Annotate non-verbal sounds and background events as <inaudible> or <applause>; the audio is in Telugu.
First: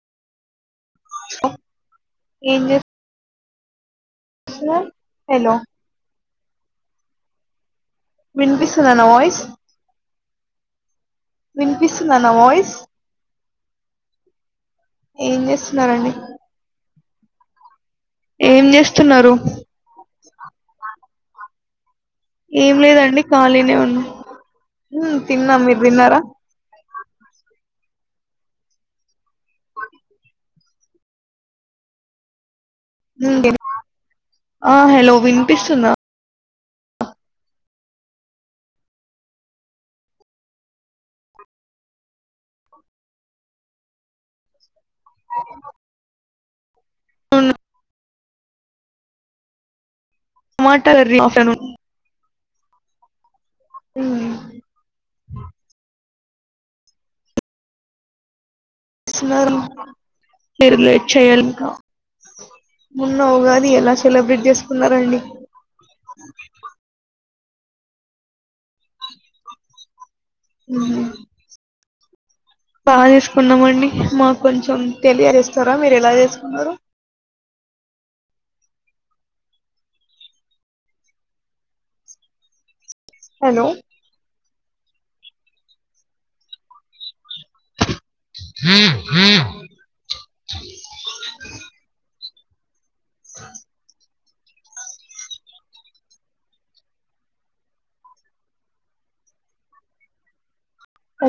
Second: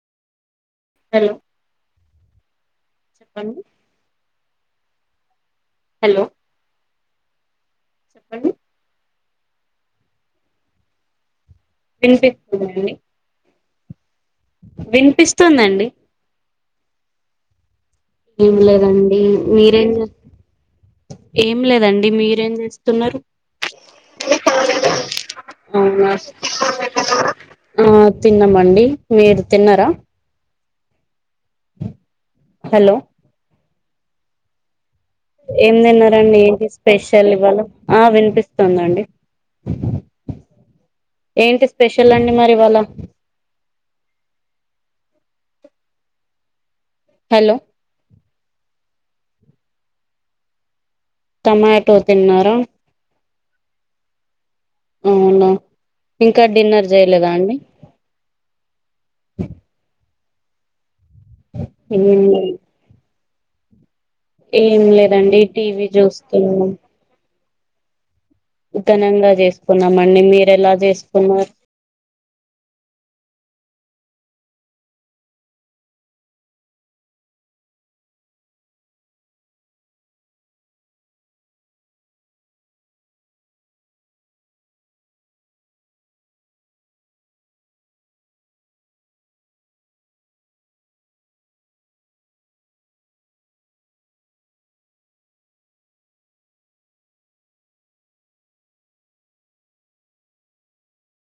హలో ఏం చేస్త అండి హాలో హలో హలో చెప్పండి వినిపిస్తుందా నా వాయిస్ వినిపిస్తుందా న్న వాయిస్ వినిపిస్తుందండి ఏం వినిపిస్తుందండి చేస్తున్నారండి ఏం లేదండి మీరేం చే ఏం లేదం ఏం మీరేంచేస్తుంటారు లేదండి ఖాళీనే ఉన్నా ఉమ్ <unintelligible> తిన్నా మీరు అవున <unintelligible> తిన్నారా ఆ థిన్ తిన్నామండి మీర్ తిన్నరా. హలో ఉండే హా హె ఎం తిన్నారండి ఏం చేస్ పేషల్ ఇవాళ ఆ వినిపిస్తుందండి ఏంటి స్పెషల్ అండి మరి ఇవాళ. అ <inaudible> హలొ మా టమాటో తిన్నారా. ఉమ్మ్ అవున ఇంకా డిన్నర్ జెయలేదా అండి. మీర్ చెల్కా ఏం లేదు ము ఓ ఉగాది ఎలా. సెలబ్రేట్ ఏం చేసుకున్నారండి లేదండి టీవీ జుస్తునం. ఘనంగా జేస్కునామ మీర్ ఎలా చేసుకున్నార్ బాగ్ చేసుకున్నామండి మాక్ కొంచెం తెలియజేస్తారా మీర్ ఎలా చేసుకున్నారో. హాలో ఉమ్ ఉమ్. ఆ <inaudible>